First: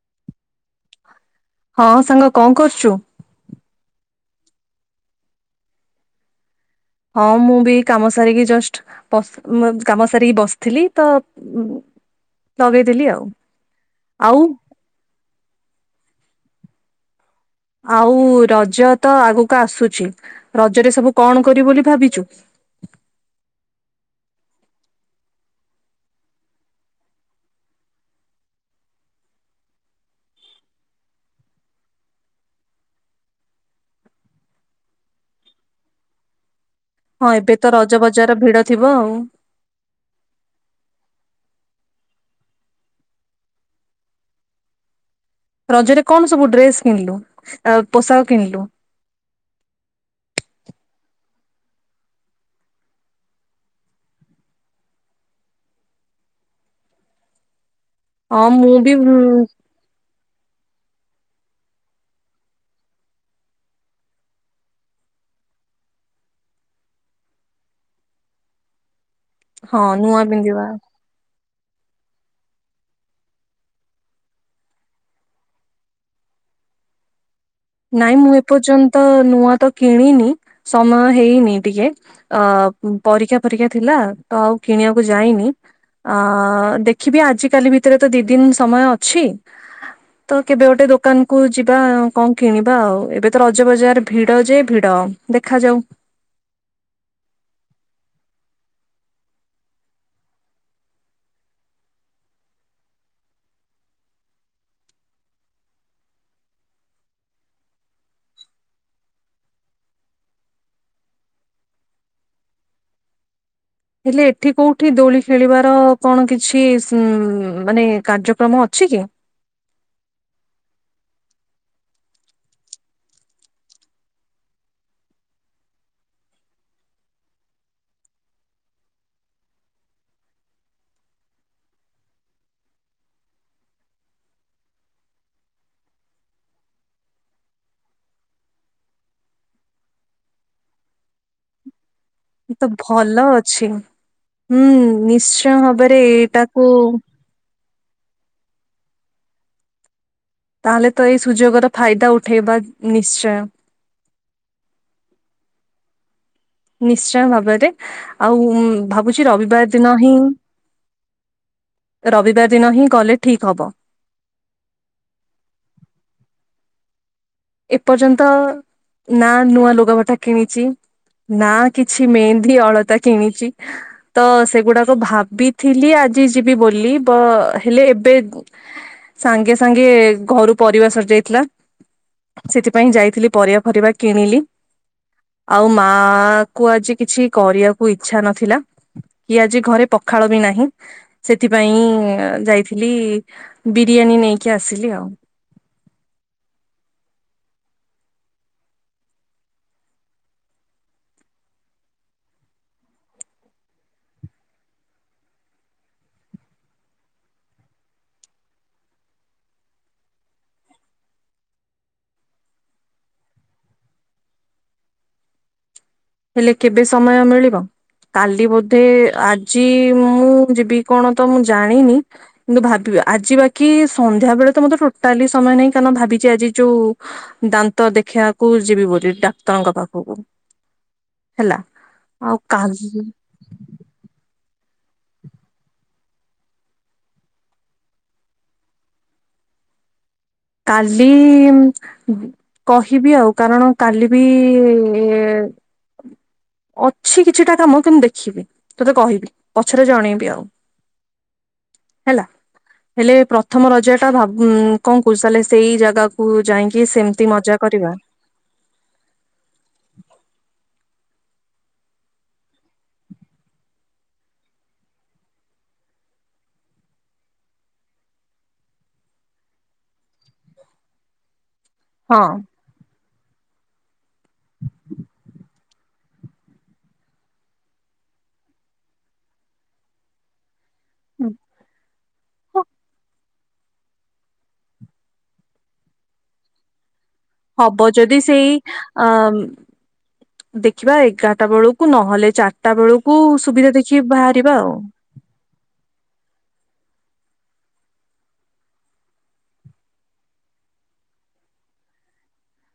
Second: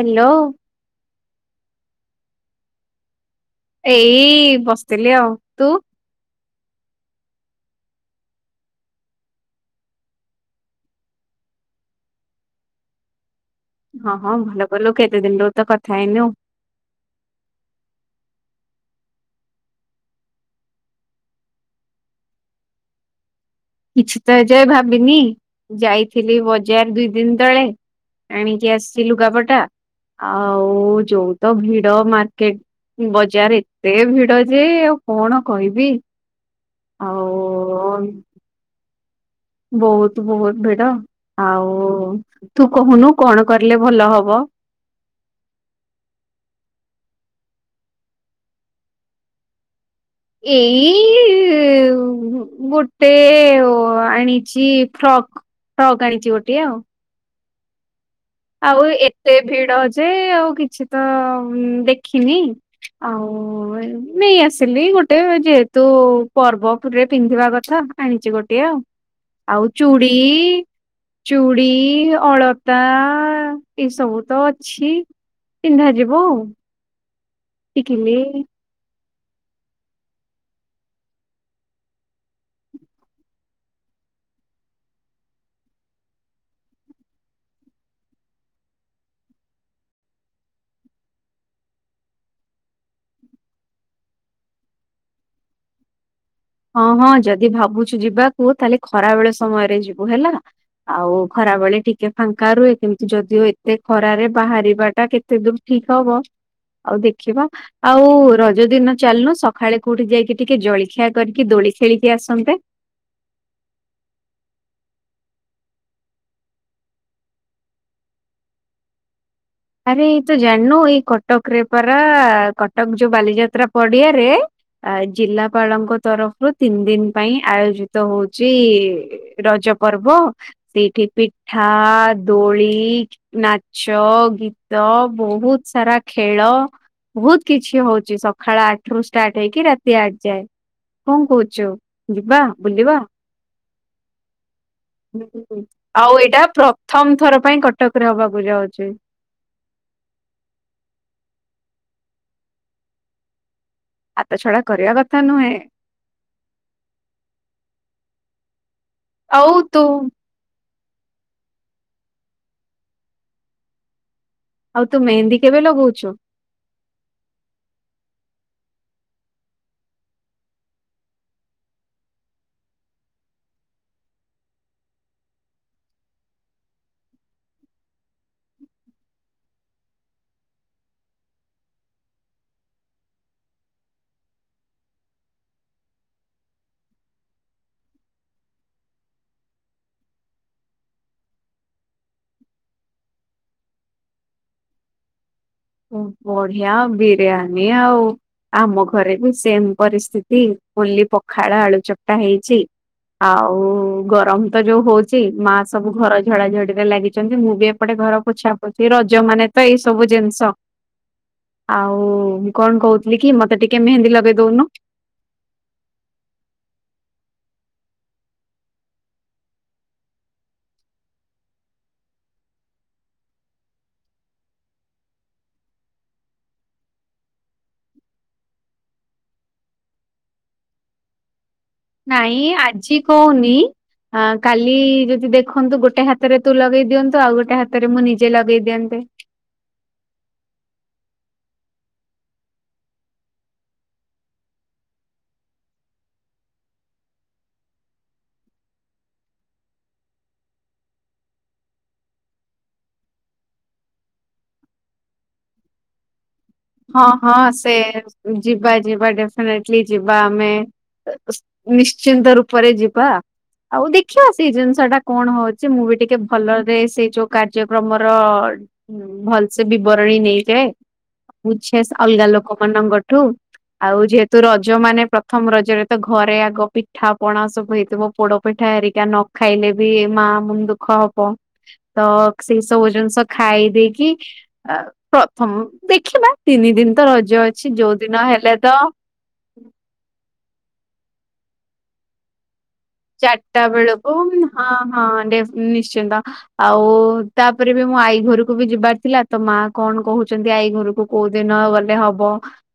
Hello ହଁ ସାଙ୍ଗ କଣ କରୁଛୁ? ଏଇ ବସିଥିଲି ଆଉ ତୁ? ହଁ ମୁଁ ବି କାମ ସାରିକି ଜଷ୍ଟ କାମ ସାରିକି ବସିଥିଲି ତ ଲଗେଇଥିଲଥିଲି ଆଉ ହଁ ହଁ ଆଉ ଭଲ କଲୁ କେତେ ଦିନରୁ ତ କଥା ହେଇନି ଆଉ। ଆଉ ରଜ ତ ଆଗକୁ ଆସୁଛି ରଜରେ ସବୁ କଣ କରିବି ବୋଲି ଭାବିଛୁ। କିଛି ତ ଏ ଯା ଭାବିନି ଯାଇଥିଲି ବଜାର ଦୁଇ ଦିନ ତଳେ ଆଣିକି ଆସି ଲୁଗାପଟା ଆଉ ଯୋଉ ତ ଭିଡ ମାର୍କେଟ ବଜାର ଏତେ ଭିଡ ଯେ ଆଉ କଣ କହିବି। ଆଉ ହଁ ଏବେ ତ ରଜ ବଜାର ଭିଡ ଥିବ ଆଉ ବହୁତ ବହୁତ ଭିଡ ଆଉ ତୁ କହୁନୁ କଣ କରିଲେ ଭଲ ହବ। ରଜରେ କଣ ସବୁ ଡ୍ରେସ୍ କିଣିଲୁ ପୋଷାକ କିଣିଲୁ? ଏଇ ଗୋଟେ ଆଣିଛି ଫ୍ରକ୍ ଫ୍ରକ୍ ଆଣିଛି ଗୋଟେ ଆଉ ହଁ ମୁଁ ଆଉ ବି ଉଁ, ଏତେ ଭିଡ ଯେ ଆଉ କିଛି ତ ଦେଖିନି ଆଉ ନେଇ ଆସିଲି ଗୋଟେ ଯେହେତୁ ପର୍ବପରେ ପିନ୍ଧିବା କଥା ଆଣିଛି ଗୋଟିଏ ଆଉ ଆଉ ହଁ ଚୁଡ଼ି ନୂଆ ପିନ୍ଧିବା ଚୁ ଵି ଅଳତା ଆ ତା ଏଇସବୁ ତ ଅଛି ଚିହ୍ନା ଯିବ ଆଉ ନାଇଁ ଟିକିଲି ମୁଁ ଏପର୍ଯ୍ୟନ୍ତ ତ ନୂଆ ତ କିଣିନି ସମୟ ହେଇନି ଟିକେ ଅ ପରୀକ୍ଷା ପରୀକ୍ଷା ଥିଲା ତ ଆଉ କିଣିବାକୁ ଯାଇନି ଅ ଦେଖିବି ଆଜିକାଲି ଭିତରେ ତ ଦି ଦିନ ସମୟ ଅଛି ତ କେବେ ଗୋଟେ ଦୋକାନ କୁ ଯିବା କଣ କିଣିବା ଆଉ ଏବେ ତ ରଜ ବଜାର ଭିଡ ଯେ ଭିଡ ଦେଖାଯାଉ। ହଁ ହଁ ଯଦି ଭାବୁଛୁ ଯିବାକୁ ତାହେଲେ ଖରା ବେଳେ ସମୟରେ ଯିବୁ ହେଲା ଆଉ ଖରା ବେଳେ ଟିକେ ଫାଙ୍କା ରୁହେ କିମତି ଯଦିଓ ଏତେ ଖରାରେ ବାହାରିବା ଟା କେତେ ଦୂର ଠିକ ହବ ଆଉ ଦେଖିବା ଆଉ ରଜ ଦିନ ଚାଲନୁ ସକାଳେ କୋଉଠି ଯାଇକି ଟିକେ ଜଳଖିଆ କରିକି ଦୋଳି ଖେଳିକି ଆସନ୍ତେ। ହେଲେ ଏଠି କୋଉଠି ଦୋଳି ଖେଳିବାର କଣ କିଛି ଉ ମାନେ କାର୍ଯ୍ୟକ୍ରମ ଅଛି କି ଆରେ ଏଇ ତ ଜାଣୁ ଏଇ କଟକରେ ପରା କଟକ ଯୋଉ ବାଲିଯାତ୍ରା ପଡିଆରେ ଜିଲ୍ଲାପାଳଙ୍କ ତରଫରୁ ତିନି ଦିନ ପାଇଁ ଆୟୋଜିତ ହଉଚ ରଜ ପର୍ବ ସେଇଠି ପିଠା ଦୋଳି ନାଚ ଗୀ ତ ବହୁତ ସାରା ଖେଳ ବହୁତ କିଛି ହଉଛି ସକାଳ ଆଠ ରୁ ଷ୍ଟାର୍ଟ ହେଇକି ରାତି ଆଠ ଯାଏ କଣ କହୁଛୁ। ଯିବା ତ ବୁଲିବା ଭଲ ଅଛି ହୁଁ ହୁଁ। ନିଶ୍ଚୟ ଭାବରେ ଆଉ ଏଇଟା ଏଇଟାକୁ ପ୍ରଥମ ଥର ପାଇଁ କଟକରେ ହବାକୁ ଯାଉଛି। ତାହେଲେ ତ ଏଇ ସୁଯୋଗର ଫାଇଦା ଉଠେଇବା ନିଶ୍ଚୟ। ହାତ ଛଡା କରିବା କଥା ନୁହେଁ। ନିଶ୍ଚୟ ଭାବରେ ଆଉ ଭାବୁଛି ଆଉ ରବିବାର ଦିନ ତୁ ହିଁ ରବିବାର ଦିନ ହିଁ ଗଲେ ଠିକ୍ ହବ। ଆଉ ତୁ ମେହେନ୍ଦୀ କେବେ ଲଗଉଛୁ। ଏପର୍ଯ୍ୟନ୍ତ ନା ନୂଆ ଲୁଗାପଟା କିଣିଛି ନା କିଛି ମେହେନ୍ଦି ଅଳତା କିଣିଛି ତ ସେଗୁଡାକ ଭାବିଥିଲି ଆଜି ଯିବି ବୋଲି ହେଲେ ଏବେ ସାଙ୍ଗେ ସାଙ୍ଗେ ଘରୁ ପରିବା ସରିଯାଇଥିଲା। ସେଥିପାଇଁ ଯାଇଥିଲି ପରିବା ପରରିବା କିଣିଲି ଆଉ ମା କୁ ଆଜି କିଛି କରିବାକୁ ଇଚ୍ଛା ନଥିଲା କି ଆଜି ଘରେ ପଖାଳ ବି ନାହିଁ। ସେଥିପାଇଁ ଯାଇଥିଲି ବିରିୟାନୀ ନେଇକି ଆସିଲି ଆଉ ବଢିଆ ବିରିୟାନୀ ଆଉ ଆମ ଘରେ ବି ସେମ ପରିସ୍ଥିତି ଓଲି ପଖାଳ ଆଳୁ ଚପଟା ହେଇଛି ଆଉ ଗରମ ତ ଯୋଉ ହଉଛି ମା ସବୁ ଘର ଝଡାଝଡିରେ ଲାଗିଛନ୍ତି। ମୁଁ ବି ଏପଟେ ଘର ପୋଛା ପୋଛି ରଜ ମାନେ ତ ଏଇ ସବୁ ଜିନିଷ ଆଉ ମୁ କଣ କହୁଥିଲି କି ମତେ ଟିକେ ମେହେନ୍ଦୀ ଲଗେଇ ଦଉନୁ। ହେଲେ କେବେ ସମୟ ମିଳିବ କାଲି ବୋଧେ ଆଜି ମୁଁ ଯିବି କଣ ତ ମୁଁ ଜାଣିନି କିନ୍ତୁ ଭାବି ଆଜି ବାକି ସନ୍ଧ୍ୟା ବେଳେ ତ ମତେ ଟୋଟାଲି ସମୟ ନାହିଁ। କାରଣ ଭାବିଛି ଆଜି ଯୋଉ ଦାନ୍ତ ଦେଖିବାକୁ ଯିବି ବୋଲି ଡାକ୍ତରଙ୍କ ପାଖକୁ ହେଲା ଆଉ ନାଇଁ କାଲି ଆଜି କହୁନି କାଲି ଯଦି ଦେଖନ୍ତୁ ଗୋଟେ ହାତରେ ତୁ ଲଗେଇ ଦିଅନ୍ତୁ ଆଉ ଗୋଟେ ହାତରେ ମୁଁ ନିଜେ ଲଗେଇ ଦିଅନ୍ତେ। କାଲି କହିବି ଆଉ କାରଣ କାଲି ବି ଅଛି କିଛିଟା କାମ କିନ୍ତୁ ଦେଖିବି ତୋତେ କହିବି ପଛରେ ଜଣେଇବି ଆଉ ହେଲା ହେଲେ ପ୍ରଥମ ରଜା ଟା ଭାବୁ କଣ ଲେ ସେଇ ଜାଗାକୁ ଯାଇକି ହଁ ସେମିତି ହଁ ମଜା ସେ କରିବା ଯିବା ଯିବା ଡେଫିନାଇଟଲି ଯିବା ଆମେ। ନିଶ୍ଚିନ୍ତ ରୂପରେ ଯିବା ଆଉ ଦେଖିବା ସେଇ ଜିନିଷ ଟା କଣ ହଉଛି ମୁଁ ବି ଟିକେ ଭଲରେ ସେଇ ଯୋଉ କାର୍ଯ୍ୟକ୍ରମର ଭଲସେ ବିବରଣୀ ନେଇଯାଏ। ବୁଝିଆସ ହଁ ଅଲଗା ଲୋକମାନ ଗ ଠୁ ଆଉ ଯେହେତୁ ରଜ ମାନେ ପ୍ରଥମ ରଜରେ ତ ଘରେ ଆଗ ପିଠା ପଣା ସବୁ ହେଇଥିବ ପୋଡ ପିଠା ହେରିକା ନ ଖାଇଲେ ବି ମା ମୁଣ୍ଡ ଖ ହବ ତ ସେଇ ହ ସବୁ ଜନିଷ ଖାଇ ଦେଇକି ପ୍ରଥମ ଦେଖିବା ତିନି ଦିନ। ତ ରଜ ଅଛି ହବ ଯୋଉ ଯଦି ଦିନ ସେଇ ହେଲେ ତ ଅ ଦେଖିବା ଏଗାରଟା ବେଳକୁ ନହେଲେ ଚାରି ଚାରିଟା ବେଳକୁ ଆଉ ହଁ ହଁ ଡେ ନିଶ୍ଚିନ୍ତ। ଆଉ ତାପରେ ବି ମୁଁ ଆଈ ଘରକୁ ବି ଯିବାର ଥିଲା ତ ମା କଣ କହୁଛନ୍ତି ଆଈ ଘରକୁ କୋଉ ଦିନ ଗଲେ ହବ।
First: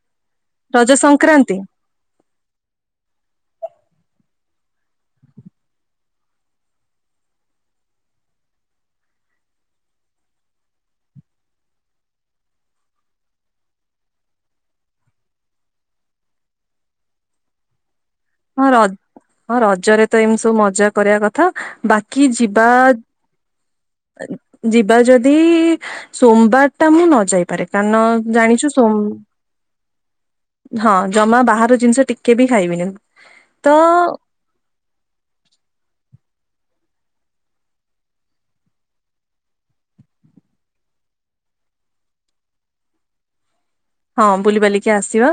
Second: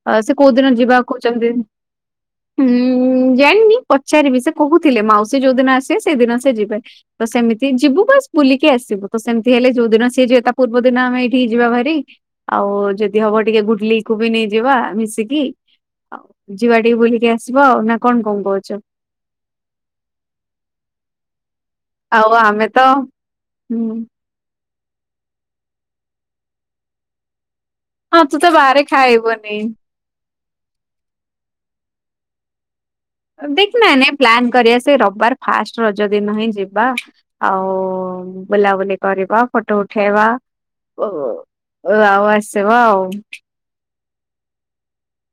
ଆ ସେ କୋଉଦିନ ରଜ ଯିବା କହୁଛନ୍ତି ସଂକ୍ରାନ୍ତି ଜାଣିନି ପଚାରିବି ସେ କହୁ ଥିଲେ ମାଉସୀ ଯୋଉଦିନ ଆସିବେ ସେଇଦିନ ସେ ଯିବେ ତ ସେମିତି ଯିବୁ ବାସ ବୁଲିକି ଆସିବୁ ତ ସେମିତି ହେଲେ ଯୋଉ ଦିନ ସିଏ ଯିବେ ତା ପୂର୍ବ ଦିନ ଆମେ ଏଇଠି ଯିବା ଭାରି ଆଉ ଯଦି ହବ ଟିକେ ଗୁଡଲିକୁ ବି ନେଇଯିବା ମିଶିକି ଆ ଯିବା ଟିକେ ବୁଲିକି ଆସିବ ଆଉ ନା କଣ କଣ ହଁ କହୁଛୁ? ର ହଁ ରଜରେ ତ ଏମିତି ସବୁ ମଜା କରିବା କଥା। ବାକି ଆଉ ଯିବା ଆମେ ତ ହୁଁ। ଯିବା ଯଦି ସୋମବାର ଟା ମୁଁ ନ ଯାଇପାରେ। କାରଣ ହଁ ତୁ ତ ଜାଣିଛୁ ବାହାରେ ସୋମ ଖାଇବୁନି। ହଁ ଜମା ବାହାର ଜିନିଷ ଟିକେ ବି ଖାଇବିନି। ତ ଦେଖିନ ନାଇଁ ପ୍ଲାନ୍ କରିବା ସେ ରବିବାର ଫାଷ୍ଟ ରଜ ର ଦିନ ହିଁ ଯିବା ଆଉ ବୁଲାବୁଲି କରିବା ଫଟୋ ଉଠେଇବା ଆଉ ଆସିବା ଆଉ। ହଁ ବୁଲିବାଲିକି ଆସିବା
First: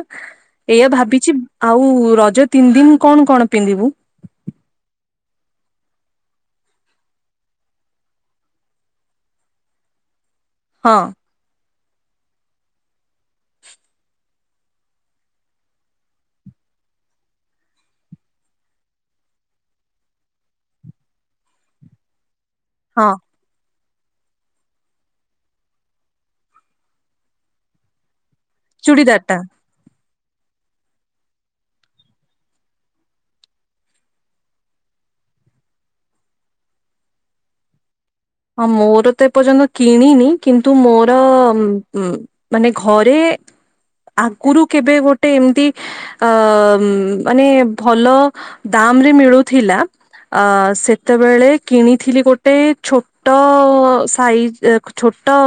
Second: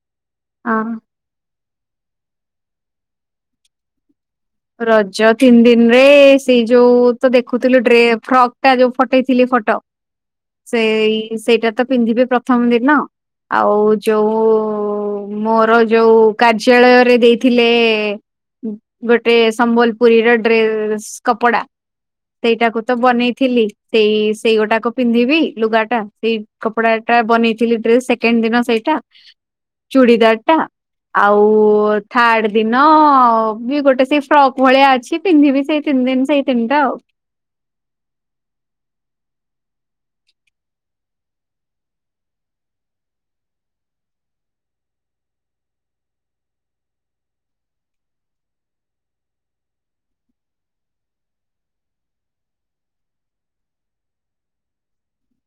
ହଁ। ଏଇଆ ଭାବିଛି ଆଉ ରଜ ତିନି ଦିନ କଣ କଣ ପିନ୍ଧିବୁ? ରଜ ତିନି ଦିନରେ ସେଇ ଯୋଉ ତ ଦେଖୁଥିଲୁ ଡ୍ରେ ଫ୍ରକ୍ ଟା ଯୋଉ ଫଟେଇଥିଲି ଫଟ। ହଁ ସେଇ ସେଇଟା ତ ପିନ୍ଧିବେ ପ୍ରଥମ ଦିନ ଆଉ ଯୋଉ ମୋର ଯୋଉ କାର୍ଯ୍ୟାଳୟରେ ଦେଇଥିଲେ ଗୋ ଟେ ସମ୍ବଲପୁରୀର ଡ୍ରେସ୍ କପଡା। ସେଇଟାକୁ ତ ହଁ ବନେଇଥିଲି। ସେଇ ସେଇଗୋଟାକ ପିନ୍ଧିବି ଲୁଗାଟା ସେଇ କପଡା ଟା ବନେଇଥିଲି ଡ୍ରେସ ସେ କେନ ଦିନ ସେଇଟା। ଚୁଡ଼ିଦାର ଟା ଚୁଡ଼ିଦାର ଟା ଆଉ-ଉ-ଉ ଥାର୍ଡ ଦିନ-ଅ-ଅ-ଅ ବି ଗୋଟେ ସେ ଫ୍ରକ୍ ଭଳିଆ ଅଛି ପିନ୍ଧିବି ସେଇ ତିନି ଦିନ ସେଇ ତିନିଟା ଆଉ। ହଁ ମୋର ତ ଏପର୍ଯ୍ୟନ୍ତ କିଣିନି। କିନ୍ତୁ ମୋର-ଅ-ଅ ମାନେ ଘରେ ଆଗରୁ କେବେ ଗୋଟେ ଏମିତି ଅ-ଅ-ଅ ମାନେ ଭଲ ଦାମରେ ମିଳୁଥିଲା। ଅ-ଅ-ଅ ସେତେବେଳେ କିଣିଥିଲି ଗୋଟେ ଛୋ ଟ-ଅ-ଅ-ଅ ସାଇଜ୍ ଛୋଟ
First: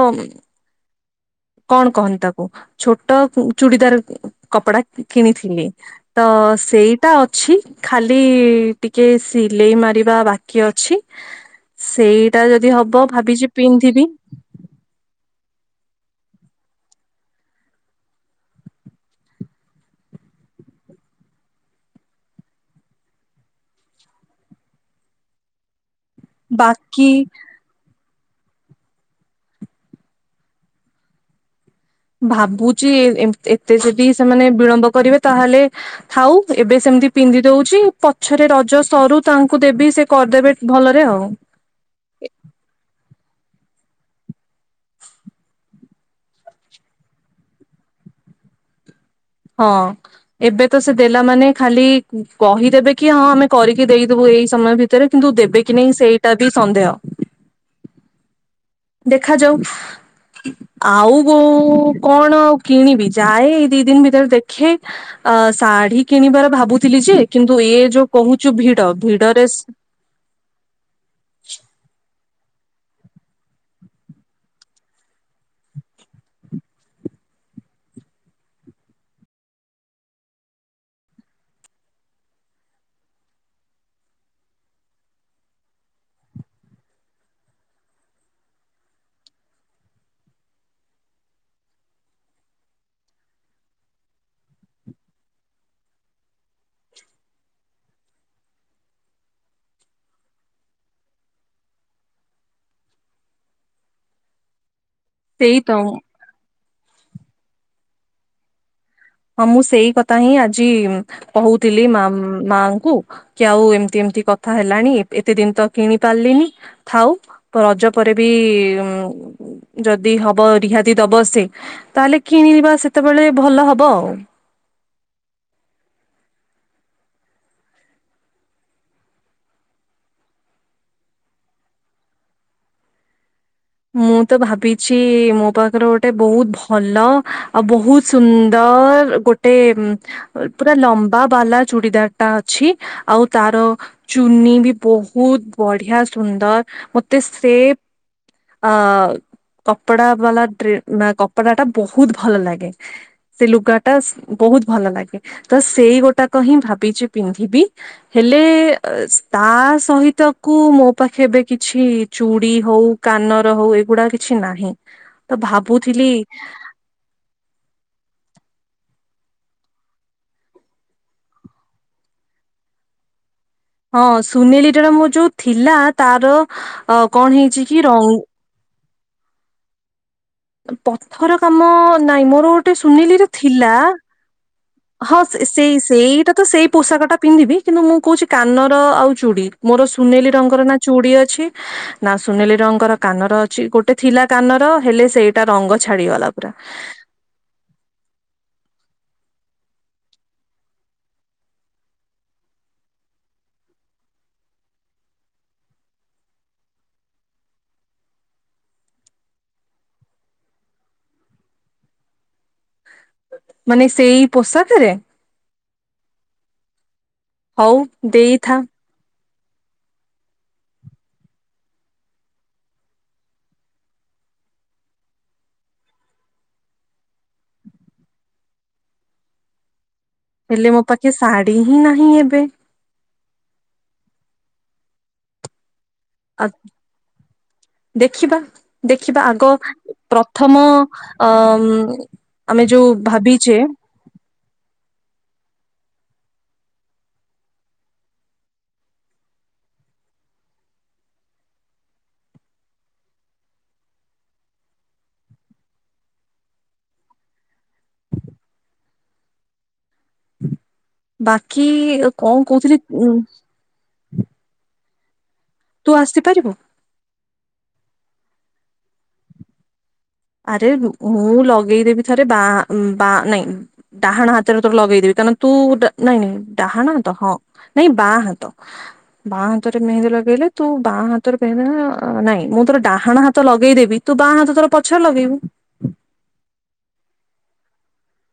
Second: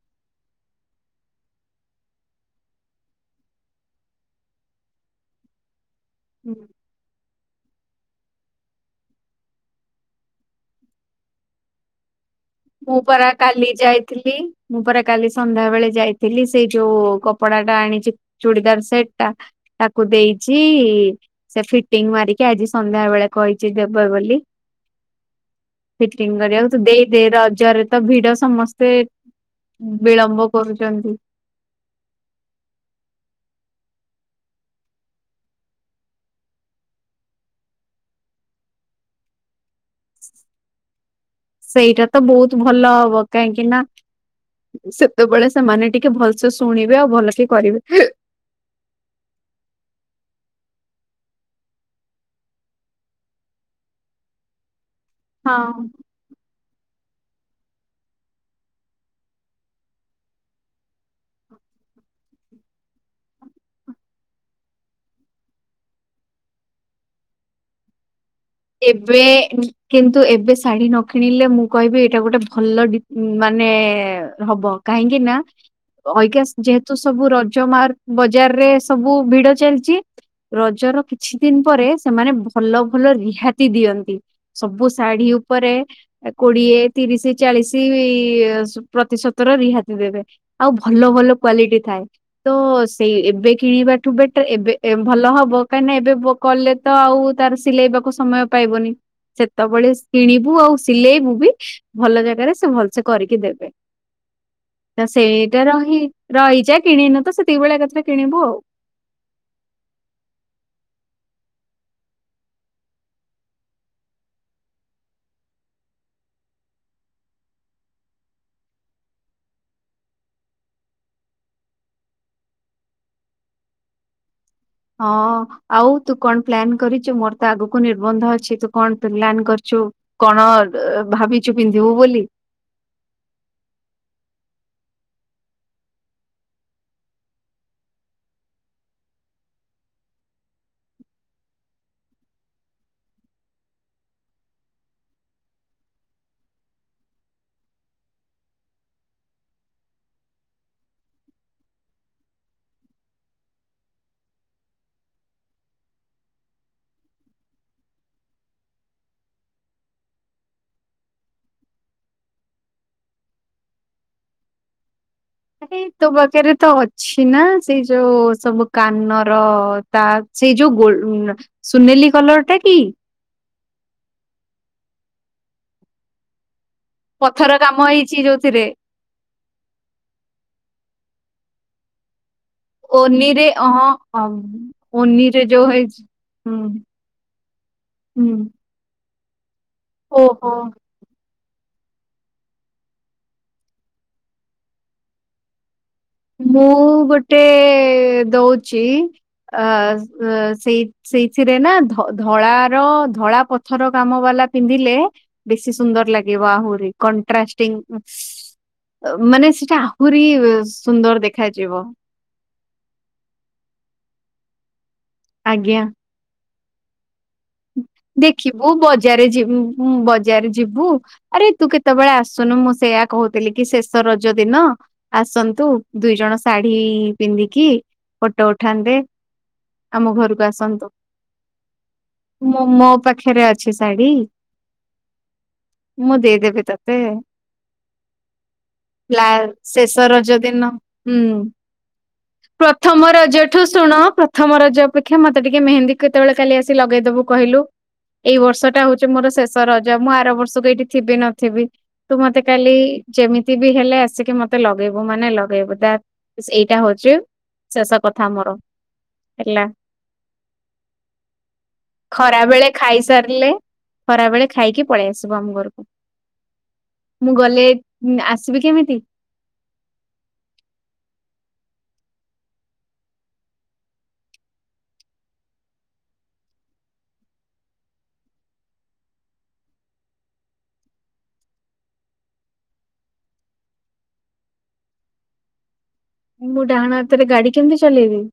କଣ କହନ୍ତି ତାକୁ ଛୋଟ ଚୁଡ଼ିଦାର କପଡା କିଣିଥିଲି। ତ-ଅ-ଅ ସେଇଟା ଅ ଛି ଖାଲି-ଇ-ଇ ଟିକେ ସିଲେଇ ମାରିବା ବାକି ଅଛି। ସେଇ ମୁଁ ପରା କାଲି ଯାଇଥିଲି। ମୁଁ ପରା କାଲି ସନ୍ଧ୍ୟା ବେଳେ ଯାଇଥିଲି ।ସେଇ ଯୋଉ-ଉ-ଉ କପଡା ଟା ଆଣିଛି ଚୁଡିଦାର ସେଟ୍ ଟା। ତାକୁ ଦେଇଛି-ଇ-ଇ ସେ ଫିଟିଙ୍ଗ ମାରିକି ଆଜି ସନ୍ଧ୍ୟା ବେଳେ କହିଛି ଦେବେ ବୋଲି। ଫିଟିଂ କରିବାକୁ ତୁ ଦେଇ ବାକି ଦେ ର ଜରେ ତ ଭିଡ ସମସ୍ତେ ବିଳମ୍ବ କରୁଛନ୍ତି। ଭାବୁଛି ଏମ ଏତେ ଯଦି ସେମାନେ ବିଳମ୍ବ କରିବେ ତାହେଲେ ଥାଉ। ଏବେ ସେମିତି ପିନ୍ଧି ଦଉଛି ପଛରେ ରଜ ସରୁ ତାଙ୍କୁ ଦେବି ସେ କରିଦେବେ ଭଲରେ ଆଉ। ସେଇଟା ତ ବହୁତ ଭଲ ହବ କାହିଁକି ନା ସେତେବେଳେ ସେମାନେ ଟିକେ ଭଲସେ ଶୁଣିବେ ଆଉ ଭଲ ସେ କରିବେ। ହଁ ଏବେ ତ ସେ ଦେଲା ମାନେ ଖାଲି କହିଦେବେ କି ହଁ ଆମେ କରିକି ଦେଇଦବୁ ଏଇ ସମୟ ଭିତ ରେ କିନ୍ତୁ ହଁ। ଦେବେ କି ନାହିଁ ସେଇଟା ବି ସନ୍ଦେହ ଦେଖାଯାଉ ଆଉ କୋଉ କଣ ଆଉ କିଣିବି ଯାଏ ଏଇ ଦି ଦିନ ଭି ତରେ ଦେଖେ ଅ ଶାଢୀ କିଣିବାର ଭାବୁଥିଲି ଯେ କିନ୍ତୁ ଏ ଯୋଉ କହୁଛୁ ଭିଡ ଏବେ ଭିଡରେ କିନ୍ତୁ ଏବେ ଶାଢୀ ନ କିଣିଲେ ମୁଁ କହିବି ଏଇଟା ଗୋଟେ ଭଲ ଡି ମାନେ-ଏ-ଏ ହବ କାହିଁକି ନା ଅଇକା ଯେହେତୁ ସବୁ ରଜ ମାର୍କ ବଜାରରେ ସବୁ ଭିଡ ଚାଲିଛି। ରଜର କିଛି ଦିନ ପରେ ସେମାନେ ଭଲ ଭଲ ରିହାତି ଦିଅନ୍ତି ସବୁ ଶାଢ଼ୀ ଉପରେ ଏ କୋଡିଏ ତିରିଶି ଚାଳିଶି-ଇ-ଇ-ଇ ପ୍ରତିଶତ ର ରିହାତି ଦେବେ। ଆଉ ଭଲ ଭଲ କ୍ଵାଲିଟି ଥାଏ। ତ-ଅ-ଅ-ଅ ସେଇ ଏବେ କିଣିବାଠୁ ବେଟର ଏବେ ଏ ଭଲ ହବ। କାହିଁକିନା ଏବେ କଲେ ତ ଆଉ ତାର ସିଲେଇବାକୁ ସମୟ ପାଇବନି ସେତେବେଳେ ସ୍ କିିଣିବୁ ଆଉ ସିଲେଇବୁ ବି ଭଲ ଜାଗାରେ ସେ ଭଲସେ କରିକି ଦେବେ। ତ ସେଇ ସେଇଟା ତ ରହି ରହିଯା କିଣିନ ତ ସେତିକି ବେଳେ ଏକାଥରେ କିଣିବୁ ଆଉ। ହଁ ମୁଁ ସେଇ କଥା ହିଁ ଆଜି-ଇ-ଇ କହୁଥିଲି ମାମ୍ ମାଙ୍କୁ କି ଆଉ ଏମିତି ଏମିତି କଥା ହେଲାଣି। ଏତେ ଦିନ ତ କିଣି ପାରିଲିନି। ଥାଉ ରଜ ପରେ ବି-ଇ-ଇ-ଇ ଯଦି ହବ ରିହାତି ଦବ ସେ। ତାହେଲେ କିଣିବା ସେତେବେଳେ ଭଲ ହବ। [inaudible] ହଁ-ଅ-ଅ ଆଉ ତୁ କଣ ପ୍ଲାନ କରିଛୁ? ମୋର ତ ଆଗକୁ ନିର୍ବନ୍ଧ ଅଛି ତୁ କଣ ପ୍ ପ୍ଲାନ କରିଛୁ। କଣ ଅ ଭାବିଛୁ ପିନ୍ଧିବୁ ବୋଲି? ମୁଁ ତ ଭାବିଛି-ଇ-ଇ ମୋ ପାଖରେ ଗୋଟେ ବହୁତ ଭଲ ଆଉ ବହୁତ ସୁନ୍ଦର ଗୋଟେ ପୁରା ଲମ୍ବା ବାଲା ଚୁଡ଼ିଦାର ଟା ଅଛି। ଆଉ ତାର ଚୁନି ବି ବହୁତ ବଢିଆ ସୁନ୍ଦର। ମତେ ସେ ଅ-ଅ-ଅ କପଡା ବାଲା ଡ୍ରେ ମା କପଡା ଟା ବହୁତ ଭଲ ଲାଗେ। ସେ ଲୁଗାଟା ସ୍ ବହୁତ ଭଲ ଲାଗେ। ତ ସେଇ ଗୋଟାକ ହିଁ ଭାବିଛି ପିନ୍ଧିବି। ହେଲେ-ଏ-ଏ-ଏ ତା ସହିତ କୁ ମୋ ପାଖେ ଏବେ କିଛି ଚୁଡି ହଉ କାନର ହଉ ଏଗୁଡା କିଛି ନାହିଁ। ତ ଆରେ ତୋ ଭାବୁଥିଲି ପାଖରେ ତ ଅଛି ନା ସେଇ ଯୋଉ ସବୁ କାନର ତା ସେଇ ଯୋଉ ଗୋ ଉ-ଉ-ଉ ସୁନେଲି କଲର ଟା କି ହଁ ସୁନେଲିଟାର ମୋର ଯୋଉ ଥିଲା ତାର ଅ କଣ ପଥର ହେଇଛି କି କାମ ରଙ୍ଗ ହେଇଛି ଯୋଉଥିରେ ପଥର କାମ ନାଇଁ ମ ମୋର ଗୋଟେ ସୁନିଲିର ଓନିରେ ଥିଲା। ହଁ ହଁ ସେ ଓନିରେ ଯୋଉ ସେଇ ହେଇଛି ସେଇଟା ତ ହୁଁ ସେଇ ପୋଷାକ ଟା ପିନ୍ଧିବି କିନ୍ତୁ ମୁଁ କହୁଛି ହୁଁ କାନର ଆଉ ଚୁଡ଼ି ମୋର ସୁନେଲି ଓହୋ। ରଙ୍ଗର ନା ଚୁଡ଼ି ଅଛି। ନା ସୁନେଲି ରଙ୍ଗର କାନର ଅଛି। ଗୋଟେ ଥିଲା କାନର ହେଲେ ସେଇ ତା ରଙ୍ଗ ମୁଁ ଗୋଟେ ଅ ସେଇ ସେଇ ସୁନ୍ଦର ଦେଖାଯିବ। [inaudible] ମାନେ ସେଇ ପୋଷାକରେ? ଆଜ୍ଞା। ହଉ ଦେଇଥା ଦେଖିବୁ ବଜାର ଯି ବଜାର ଯିବୁ ଆରେ ତୁ କେତେବେଳେ ଆସୁନୁ ମୁଁ ସେଇୟା କହୁଥିଲି କି ଶେଷ ରଜ ଦିନ ଆସନ୍ତୁ ଦୁଇ ଜଣ ଶାଢୀ ପିନ୍ଧିକି ଫଟୋ ଉଠାନ୍ତେ। ଆମ ଘରକୁ ହେଲେ ମୋ ଆସନ୍ତୁ। ପାଖେ ଶାଢୀ ହିଁ ନାହିଁ ଏବେ। ତୋ ପାଖରେ ଅଛି ଶାଢୀ। [inaudible] ମୁଁ ଆଉ ଦେଇଦେବି ତତେ [inaudible] ଦେଖିବା ଦେଖିବା ଆଗ ଶେଷ ରଜ ପ୍ରଥମ ଦିନ ଅ ହୁଁ ଆମେ ଯୋଉ ପ୍ରଥମ ରଜ ଭାବିଛେ ଠୁ ଶୁଣ ପ୍ରଥମ ରଜ ଅପେକ୍ଷା ମତେ ଟିକେ ମେନ୍ଦୀ କେତେବେଳୋଲି ଆସି ଲଗେଇଦବୁ। କହିଲୁ ଏଇ ବର୍ଷ ଟା ହଉଛି ମୋର ଶେଷ ରଜ ମୁଁ ଆର ବର୍ଷକୁ ଏଇଠି ଥିବି ନଥିବି ତୁ ମତେ କାଲି ଯେମିତି ବି ହେଲେ ଆସିକି ମତେ ଲଗେଇବୁ ମାନେ ଲଗେଇବୁ ଏଇଟା ହଉଛି ଶେଷ କଥା ମୋର [inaudible] ହେଲା। ବାକି କଣ ଖରା ବେଳେ କହୁଥିଲି ଖାଇ ଉଁ, ସାରିଲେ। ଖରାବେେଳେ ଖାଇକି ପଳେଇ ଆସିବ। ଆମ ଘରକୁ ତୁ ଆସିପାରିବୁ? ମୁଁ ଗଲେ ଆସିବି କେମିତି? [inaudible] ଆରେ ମୁଁ ଲଗେଇଦେବି ଥରେ ବା ନାଇଁ ଡାହାଣ ହାତରେ ତୋର ଲଗେଇଦେବି କାରଣ ତୁ ନାଇଁ ନାଇଁ ଡାହାଣ ହାତ ହଁ ନାଇଁ ବାଁ ହାତ ବାଁ ହାତରେ ମେହେନ୍ଦୀ ଲଗେଇଲେ ତୁ ବାଁ ହାତରେ ମେହେନ୍ଦା ନାଇଁ ମୁଁ ତୋର ଡାହାଣ ହାତ ଲଗେଇଦେବି ତୁ ବାଁ ହାତ ତୋର ପ ପଛ ଲଗେଇବୁ। ମୁଁ ଡାହାଣ ହାତରେ ଗାଡି କେମିତି ଚଲେଇବି।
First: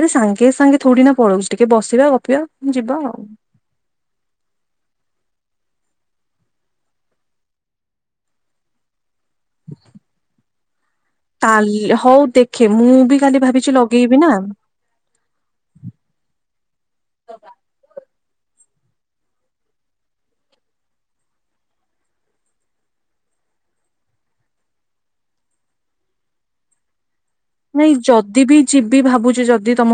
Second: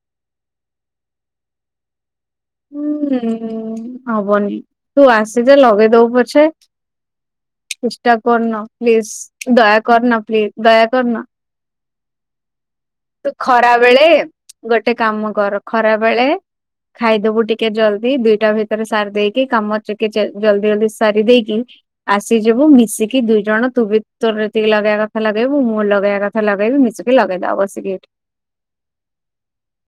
ଆରେ ସାଙ୍ଗେ ସାଙ୍ଗେ ଥୋଡିିନା ପଳଉଛି ଟିକେ ବସିବା। ଗପିବା ଯିବା ହୁଁ ଆଉ। ହବନି ତୁ ଆସେ ଯୋ ଲଗେଇ। ଦଉ ପଛେ [inaudible] ଚେଷ୍ଟା କରନ ପ୍ଲିଜ ଦୟା କରନ ପ୍ଲିଜ ଦୟା କରନା। ତାଲି ହଉ ଦେଖ। ତୁ ଖରା ବେଳେ ଗୋଟେ କାମ କର ଖରା ବେଳେ ଖାଇଦବୁ ଟିକେ ଜଲ୍ଦି ଦୁଇ ଟା ଭିତରେ ସାରି ଦେଇକି କାମ ଟିକେ ଜଲଦି ଜଲଦି ସାରି ଦେଇକି ଆସିଯିବୁ ମିଶିକି ଦୁଇ ଜଣ ତୁ ବି ତୋରତିେ ଲଗେଇବା କଥା ଲଗେଇବୁ ମୁଁ ଲଗେଇବା କଥା ଲଗେଇବି ମିଶିକି ଲଗେଇ ଦବ। ନାଇଁ ଯଦି ବି ଯିବି ଭାବୁଚି ଯଦି ତମ